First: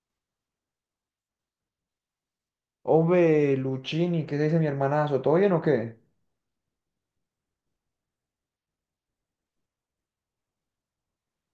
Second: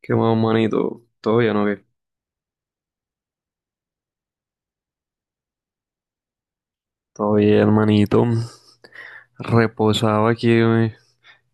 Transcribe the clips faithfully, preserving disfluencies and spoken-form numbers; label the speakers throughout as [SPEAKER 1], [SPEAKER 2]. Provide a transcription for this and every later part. [SPEAKER 1] ¿Qué más, manito? ¿Todo bien o qué?
[SPEAKER 2] Ove, Luchini, ¿qué se dice mi hermanazo? ¿Todo bien o qué?
[SPEAKER 1] Todo bien, manito. Reposaba aquí, güey,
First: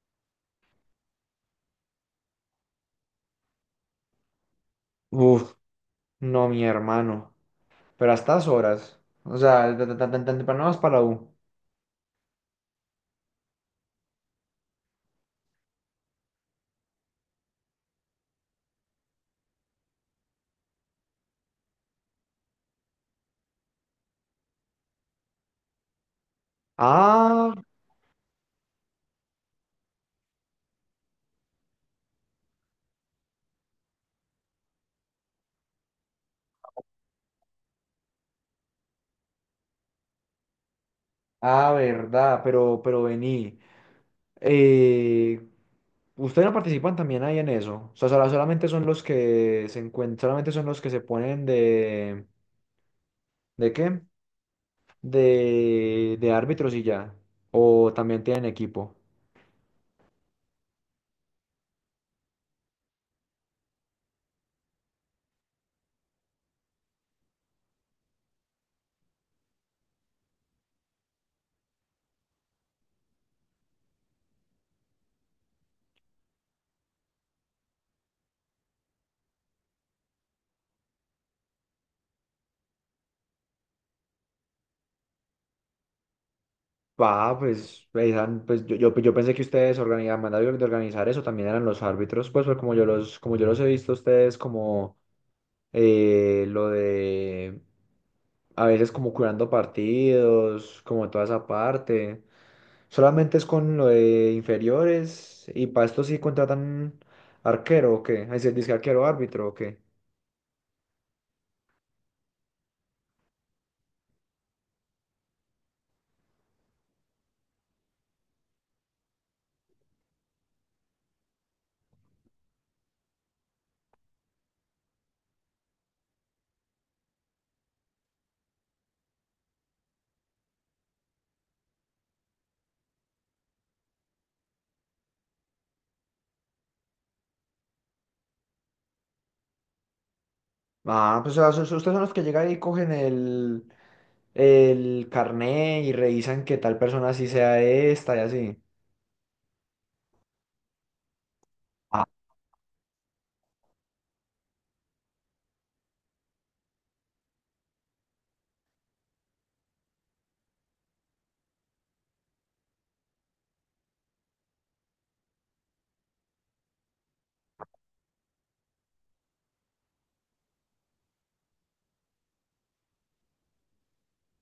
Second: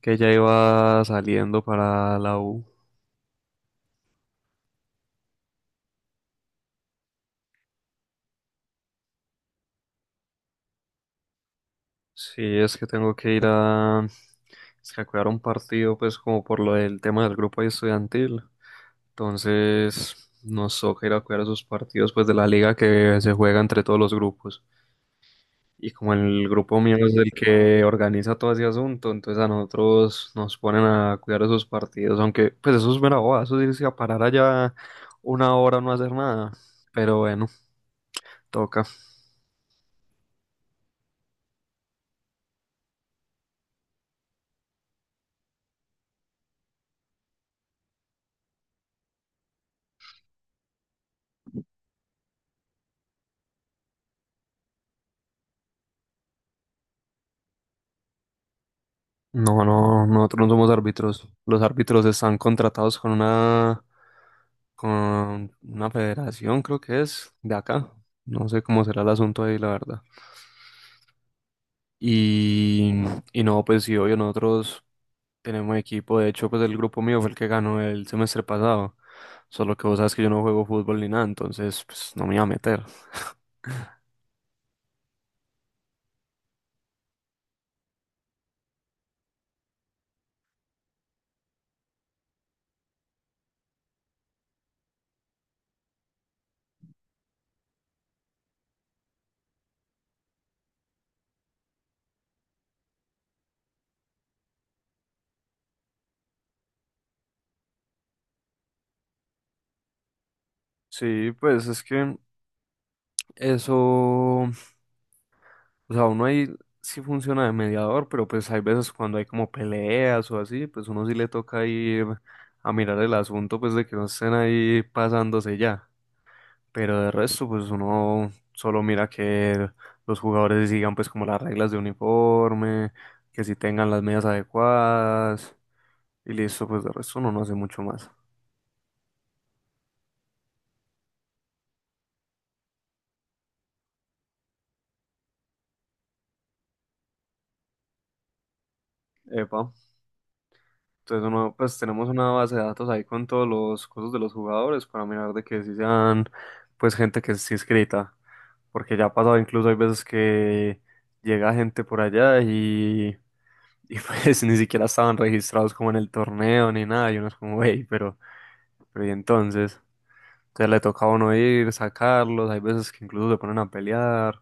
[SPEAKER 1] que ya iba saliendo para la U.
[SPEAKER 2] Uf, no, mi hermano. Pero a estas horas. O sea, tan, tan, tan, tan temprano vas para la U.
[SPEAKER 1] Sí, es que tengo que ir a... Es que a cuidar un partido, pues, como por lo del tema del grupo ahí estudiantil. Entonces, nos toca ir a cuidar esos partidos, pues, de la liga que se juega entre todos los grupos. Y como el grupo mío es el
[SPEAKER 2] Ah,
[SPEAKER 1] que organiza todo ese asunto, entonces a nosotros nos ponen a cuidar esos partidos, aunque pues eso es mera boba, eso es irse a parar allá una hora no hacer nada, pero bueno, toca.
[SPEAKER 2] ah, verdad, pero, pero vení. Eh, ¿Ustedes no participan también ahí en eso? O sea, sola- solamente son los que se encuentran, solamente son los que se ponen de, ¿de qué? De, de árbitros y ya. O también tienen equipo.
[SPEAKER 1] No, no, nosotros no somos árbitros, los árbitros están contratados con una, con una federación, creo que es, de acá, no sé cómo será el asunto ahí, la verdad. Y, y no, pues sí, obvio, nosotros tenemos equipo. De hecho, pues el grupo mío fue el que ganó el semestre pasado. Solo que vos sabes que yo no juego fútbol ni nada, entonces pues no me iba a meter.
[SPEAKER 2] Ah, pues, eran- pues yo, yo, yo pensé que ustedes organizaban, mandaban de organizar eso, también eran los árbitros, pues, pues, como yo los, como yo los he visto a ustedes como eh, lo de a veces como curando partidos, como toda esa parte. Solamente es con lo de inferiores y para esto sí contratan arquero o qué, es decir, disque arquero árbitro o qué.
[SPEAKER 1] Sí, pues es que eso, o sea, uno ahí sí funciona de mediador, pero pues hay veces cuando hay como peleas o así, pues uno sí le toca ir a mirar el asunto, pues de que no estén ahí pasándose ya. Pero de resto, pues uno solo mira que los jugadores sigan pues como las reglas de uniforme, que si tengan las medidas adecuadas y listo, pues de resto uno no hace mucho más.
[SPEAKER 2] Ah, pues o sea, sus- ustedes son los que llegan y cogen el, el carné y revisan que tal persona sí sea esta y así.
[SPEAKER 1] Epa. Entonces uno pues
[SPEAKER 2] Ah,
[SPEAKER 1] tenemos una base de datos ahí con todos los cosas de los jugadores para mirar de que si sean pues gente que sí escrita, porque ya ha pasado incluso hay veces que llega gente por allá y, y pues ni siquiera estaban registrados como en el torneo ni nada y uno es como, hey, pero, pero y entonces... Entonces le toca a uno ir, sacarlos, hay veces que incluso se ponen a pelear,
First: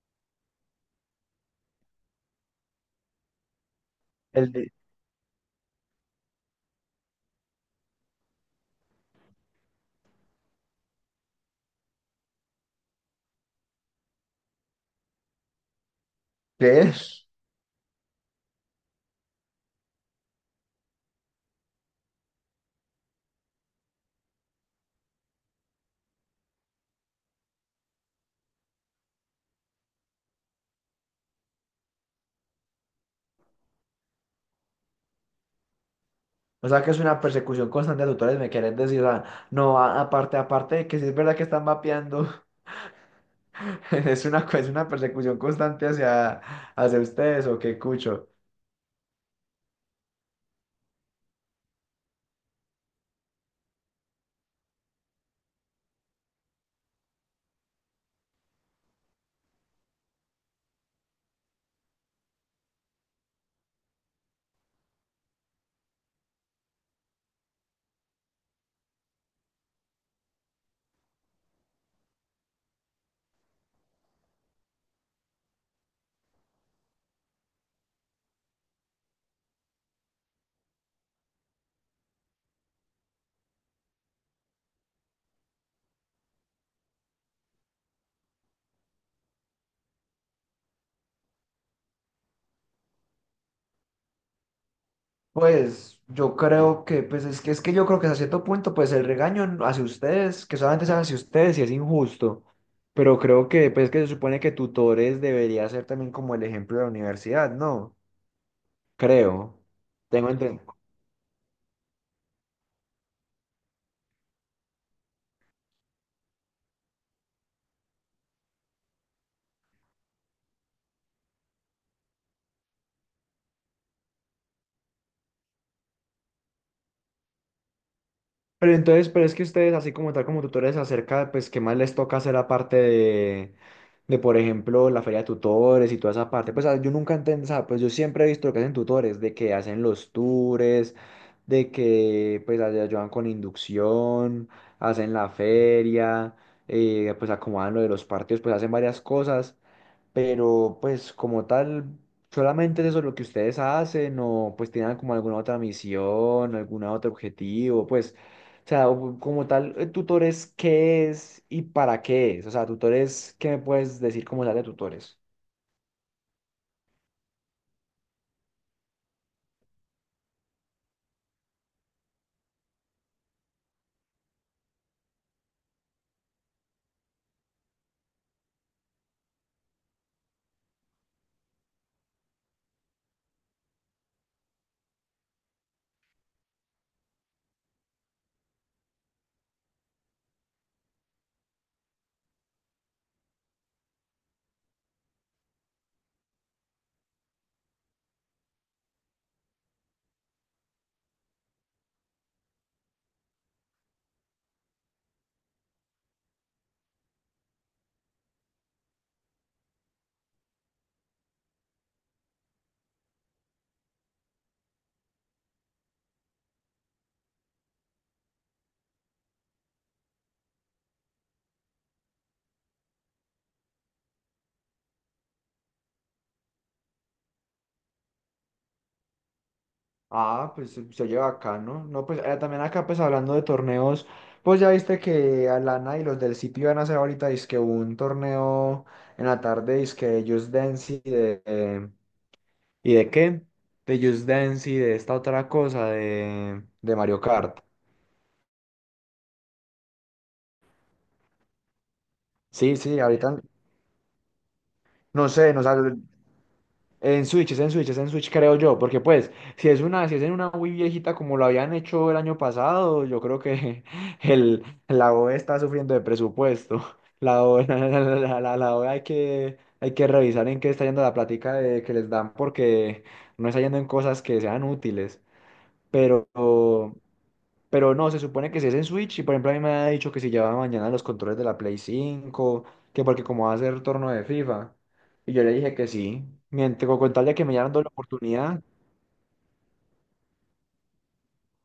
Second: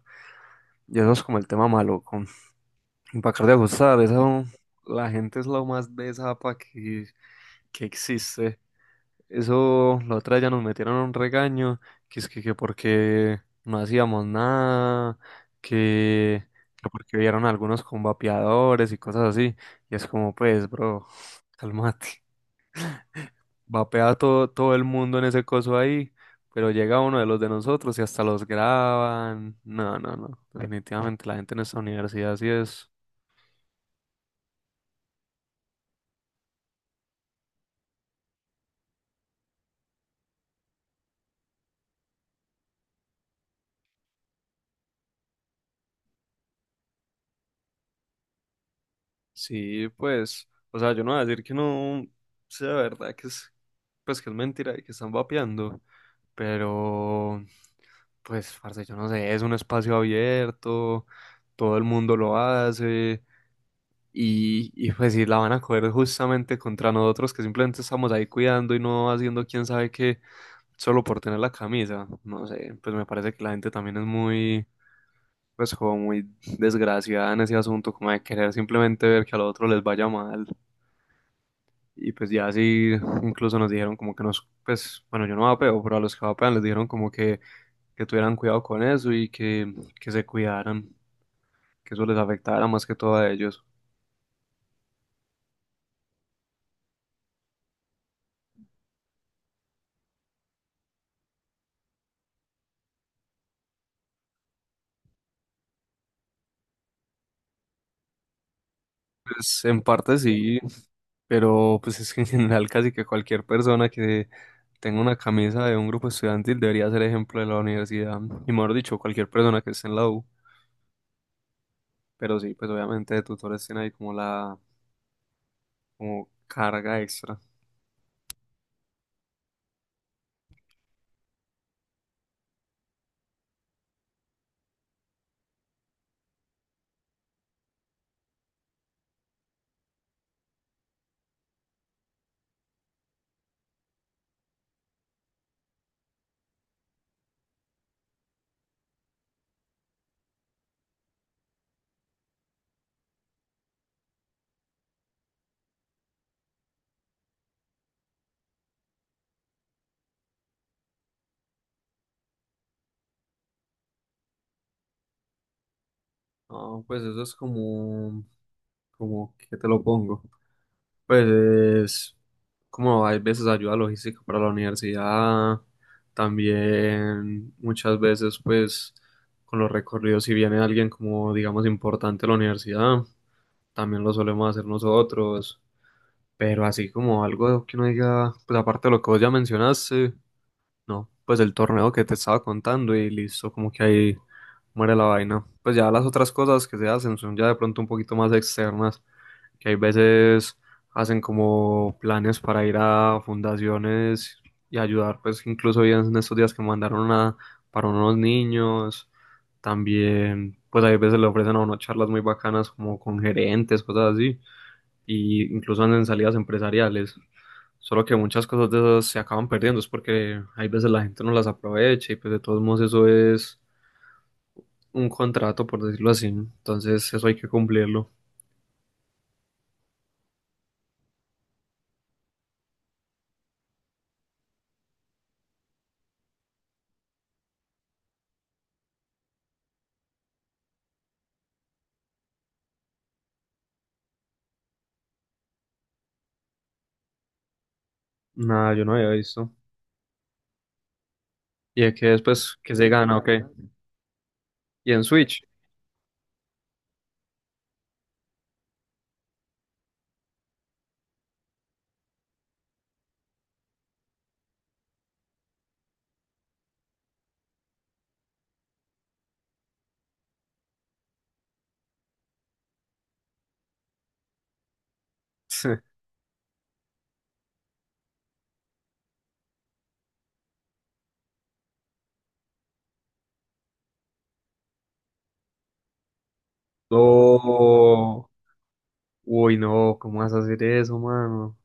[SPEAKER 1] y eso es como el tema maluco. Y para acabar de ajustar, eso,
[SPEAKER 2] el de-
[SPEAKER 1] la gente es lo más besapa que, que existe. Eso, la otra vez ya nos metieron un regaño, que es que, que porque no hacíamos nada, que,
[SPEAKER 2] ¿qué
[SPEAKER 1] que porque
[SPEAKER 2] es?
[SPEAKER 1] vieron algunos con vapeadores y cosas así, y es como, pues, bro, cálmate. Vapea todo, todo el mundo en ese coso ahí, pero llega uno de los de nosotros y hasta los graban. No, no, no. Definitivamente la gente en esta universidad sí es.
[SPEAKER 2] O sea, que es una persecución constante de tutores, me quieren decir, o sea, no, a- aparte, aparte de que si es verdad que están mapeando, es una, co- es una persecución constante hacia, hacia ustedes, o qué cucho.
[SPEAKER 1] Sí, pues, o sea, yo no voy a decir que no sea verdad, que es, pues que es mentira y que están vapeando, pero pues, parce, yo no sé, es un espacio abierto, todo el mundo lo hace, y, y pues si la van a coger justamente contra nosotros que simplemente estamos ahí cuidando y no haciendo quién sabe qué, solo por tener la camisa. No sé, pues me parece que la gente también es muy, pues como muy desgraciada en ese asunto, como de querer simplemente ver que al otro les vaya mal. Y pues ya así, incluso nos dijeron como que nos, pues, bueno, yo no vapeo, pero a los que vapean les dijeron como que, que tuvieran cuidado con eso y que, que se cuidaran, que eso les afectara más que todo a ellos.
[SPEAKER 2] Pues yo creo que, pues es que, es que yo creo que hasta cierto punto, pues el regaño hacia ustedes, que solamente es hacia ustedes y es injusto, pero creo que, pues que se supone que tutores debería ser también como el ejemplo de la universidad, ¿no? Creo,
[SPEAKER 1] Pues en parte
[SPEAKER 2] tengo
[SPEAKER 1] sí,
[SPEAKER 2] entendido.
[SPEAKER 1] pero pues es que en general casi que cualquier persona que tenga una camisa de un grupo estudiantil debería ser ejemplo de la universidad, y mejor dicho, cualquier persona que esté en la U, pero sí, pues obviamente de tutores tiene ahí como la como carga extra.
[SPEAKER 2] Pero entonces, pero es que ustedes, así como tal, como tutores, acerca, pues, ¿qué más les toca hacer aparte de, de, por ejemplo, la feria de tutores y toda esa parte? Pues, ah, yo nunca entendí, o sea, pues, yo siempre he visto lo que hacen tutores, de que hacen los tours, de que, pues, ay- ayudan con inducción, hacen la feria, eh, pues, acomodan lo de los partidos, pues, hacen varias cosas, pero pues como tal, solamente es eso lo que ustedes hacen o pues tienen como alguna otra misión, alguna otro objetivo, pues, o sea, o- como tal, eh, tutores, ¿qué es y para qué es? O sea, tutores, ¿qué me puedes decir como tal de tutores?
[SPEAKER 1] No, pues eso es como, como que te lo pongo. Pues como hay veces ayuda logística para la universidad, también muchas veces pues con los recorridos si viene alguien como digamos importante a la universidad, también lo solemos hacer nosotros, pero así como algo que uno diga, pues aparte de lo que vos ya mencionaste, no, pues el torneo que te estaba contando y listo, como que ahí muere la vaina. Pues ya las otras cosas que se hacen son ya de pronto un poquito más externas, que hay veces hacen como planes para ir a fundaciones y ayudar, pues incluso hoy en estos días que mandaron una para unos niños, también pues hay veces le ofrecen a uno charlas muy bacanas como con gerentes, cosas así y incluso andan en salidas empresariales. Solo que muchas cosas de esas se acaban perdiendo, es porque hay veces la gente no las aprovecha y pues de todos modos eso es un contrato, por decirlo así. Entonces eso hay que cumplirlo.
[SPEAKER 2] Ah, pues se se oye acá, ¿no? No, pues eh, también acá pues hablando de torneos, pues ya viste que Alana y los del sitio van a hacer ahorita dizque un torneo en la tarde, dizque Just Dance y de, ¿y de qué? De Just Dance y de esta otra cosa de, de Mario Kart.
[SPEAKER 1] Nada, yo no había visto. ¿Y de qué después que
[SPEAKER 2] Sí,
[SPEAKER 1] se
[SPEAKER 2] sí,
[SPEAKER 1] gana o
[SPEAKER 2] ahorita
[SPEAKER 1] qué? ¿Y en
[SPEAKER 2] no
[SPEAKER 1] Switch?
[SPEAKER 2] sé, no sale en Switch, es en Switch, es en Switch creo yo, porque pues si es una si es en una Wii viejita como lo habían hecho el año pasado, yo creo que el la O E está sufriendo de presupuesto. La O E, la, la- la- la O E hay que hay que revisar en qué está yendo la plática de, que les dan porque no está yendo en cosas que sean útiles. Pero Pero no, se supone que si es en Switch, y por ejemplo a mí me ha dicho que si llevaba mañana los controles de la Play cinco, que porque como va a ser torno de FIFA. Y yo le dije que sí, mientras con tal de que me hayan dado la
[SPEAKER 1] No.
[SPEAKER 2] oportunidad,
[SPEAKER 1] Uy, no, ¿cómo vas a hacer eso, mano?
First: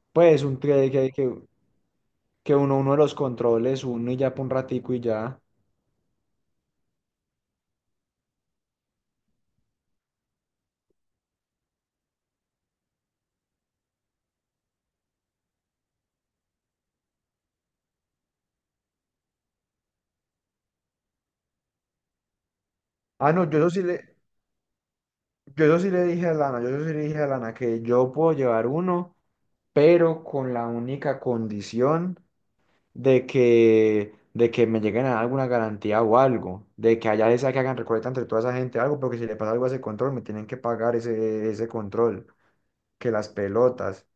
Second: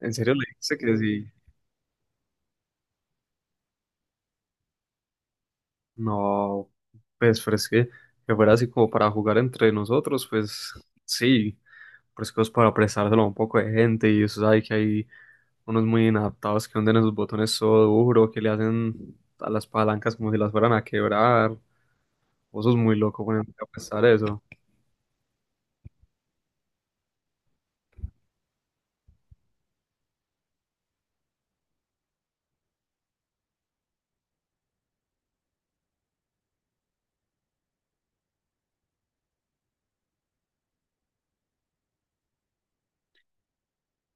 [SPEAKER 1] ¿En serio
[SPEAKER 2] pues
[SPEAKER 1] le
[SPEAKER 2] un
[SPEAKER 1] dijiste
[SPEAKER 2] que,
[SPEAKER 1] que
[SPEAKER 2] que, que,
[SPEAKER 1] sí?
[SPEAKER 2] que uno, uno de los controles, uno y ya por un ratico y ya.
[SPEAKER 1] No, pues, pero es que, que fuera así como para jugar entre nosotros, pues sí, pero es que es para prestárselo a un poco de gente y eso sabe que hay unos muy inadaptados que hunden esos botones todo duro, que le hacen a las palancas como si las fueran a quebrar, vos sos muy loco
[SPEAKER 2] Ah, no,
[SPEAKER 1] poniendo
[SPEAKER 2] yo
[SPEAKER 1] a
[SPEAKER 2] eso sí
[SPEAKER 1] prestar
[SPEAKER 2] le,
[SPEAKER 1] eso.
[SPEAKER 2] yo eso sí le dije a Lana, yo eso sí le dije a Lana que yo puedo llevar uno, pero con la única condición. de que, de que me lleguen a dar alguna garantía o algo, de que allá les sea que hagan recolecta entre toda esa gente algo, porque si le pasa algo a ese control, me tienen que pagar ese, ese control, que las pelotas.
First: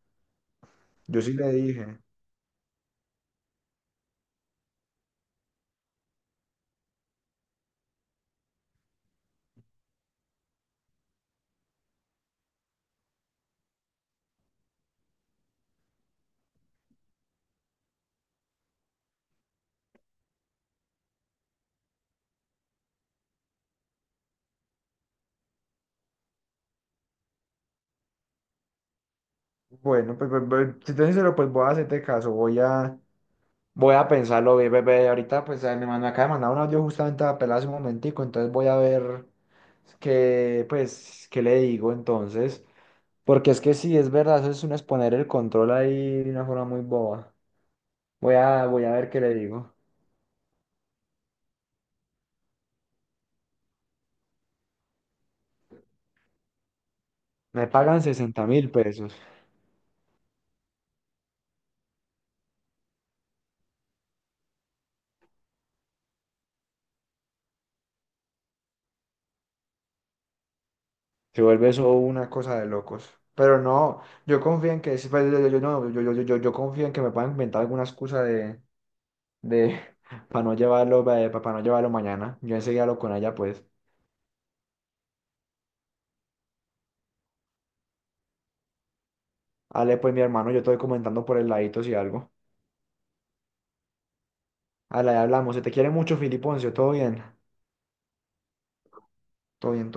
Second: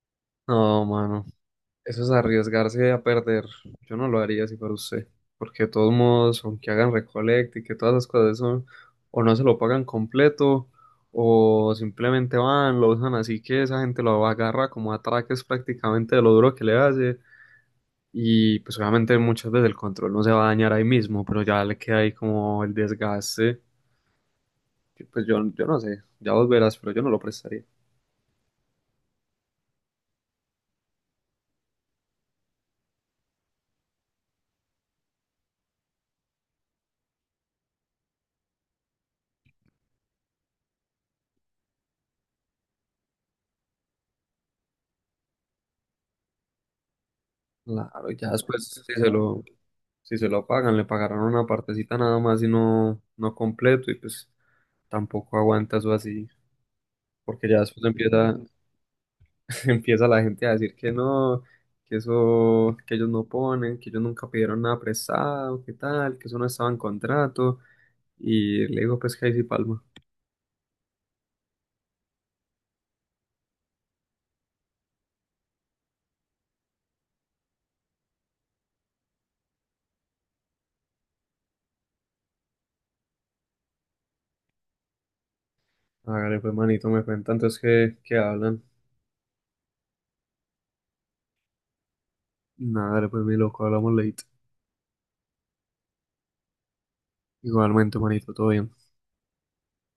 [SPEAKER 1] No,
[SPEAKER 2] Yo
[SPEAKER 1] mano.
[SPEAKER 2] sí le dije,
[SPEAKER 1] Eso es arriesgarse a perder. Yo no lo haría si fuera usted, porque de todos modos, aunque hagan recolecta y que todas las cosas son, o no se lo pagan completo, o simplemente van, lo usan así que esa gente lo agarra como atraques prácticamente de lo duro que le hace. Y pues obviamente muchas veces el control no se va a dañar ahí mismo, pero ya le queda ahí como el desgaste. Que, pues yo, yo no sé, ya vos verás, pero yo no lo prestaría.
[SPEAKER 2] bueno, pues, pues, pues, si te soy sincero, pues voy a hacerte caso, voy a, voy a pensarlo bien, bebé. Ahorita, pues eh, me, mandó- me acaba de mandar un audio justamente a pelar hace un momentico, entonces voy a ver qué, pues, qué le digo entonces. Porque es que sí, es verdad, eso es un exponer el control ahí de una forma muy boba.
[SPEAKER 1] Claro, ya
[SPEAKER 2] Voy a,
[SPEAKER 1] después
[SPEAKER 2] voy a
[SPEAKER 1] si
[SPEAKER 2] ver
[SPEAKER 1] se
[SPEAKER 2] qué le
[SPEAKER 1] lo,
[SPEAKER 2] digo.
[SPEAKER 1] si se lo pagan, le pagarán una partecita nada más y no, no completo y pues tampoco aguanta eso así, porque ya
[SPEAKER 2] Me
[SPEAKER 1] después
[SPEAKER 2] pagan
[SPEAKER 1] empieza,
[SPEAKER 2] sesenta mil pesos.
[SPEAKER 1] empieza la gente a decir que no, que eso, que ellos no ponen, que ellos nunca pidieron nada prestado, que tal, que eso no estaba en contrato y le digo pues que ahí sí palma.
[SPEAKER 2] Se vuelve eso una cosa de locos. Pero no, yo confío en que, sí, pues, yo, yo- yo no, yo, yo, yo, yo- yo confío en que me puedan inventar alguna excusa de, de para no llevarlo, para no llevarlo mañana. Yo enseguida hablo con ella, pues.
[SPEAKER 1] Hágale pues manito, me cuentan entonces que, que hablan.
[SPEAKER 2] Ale, pues, mi hermano, yo estoy comentando por el ladito si algo.
[SPEAKER 1] Nada, dale, pues mi loco, hablamos late.
[SPEAKER 2] Ale, hablamos. Se te quiere mucho, Filiponcio. Todo bien.
[SPEAKER 1] Igualmente manito, todo bien.
[SPEAKER 2] Todo bien.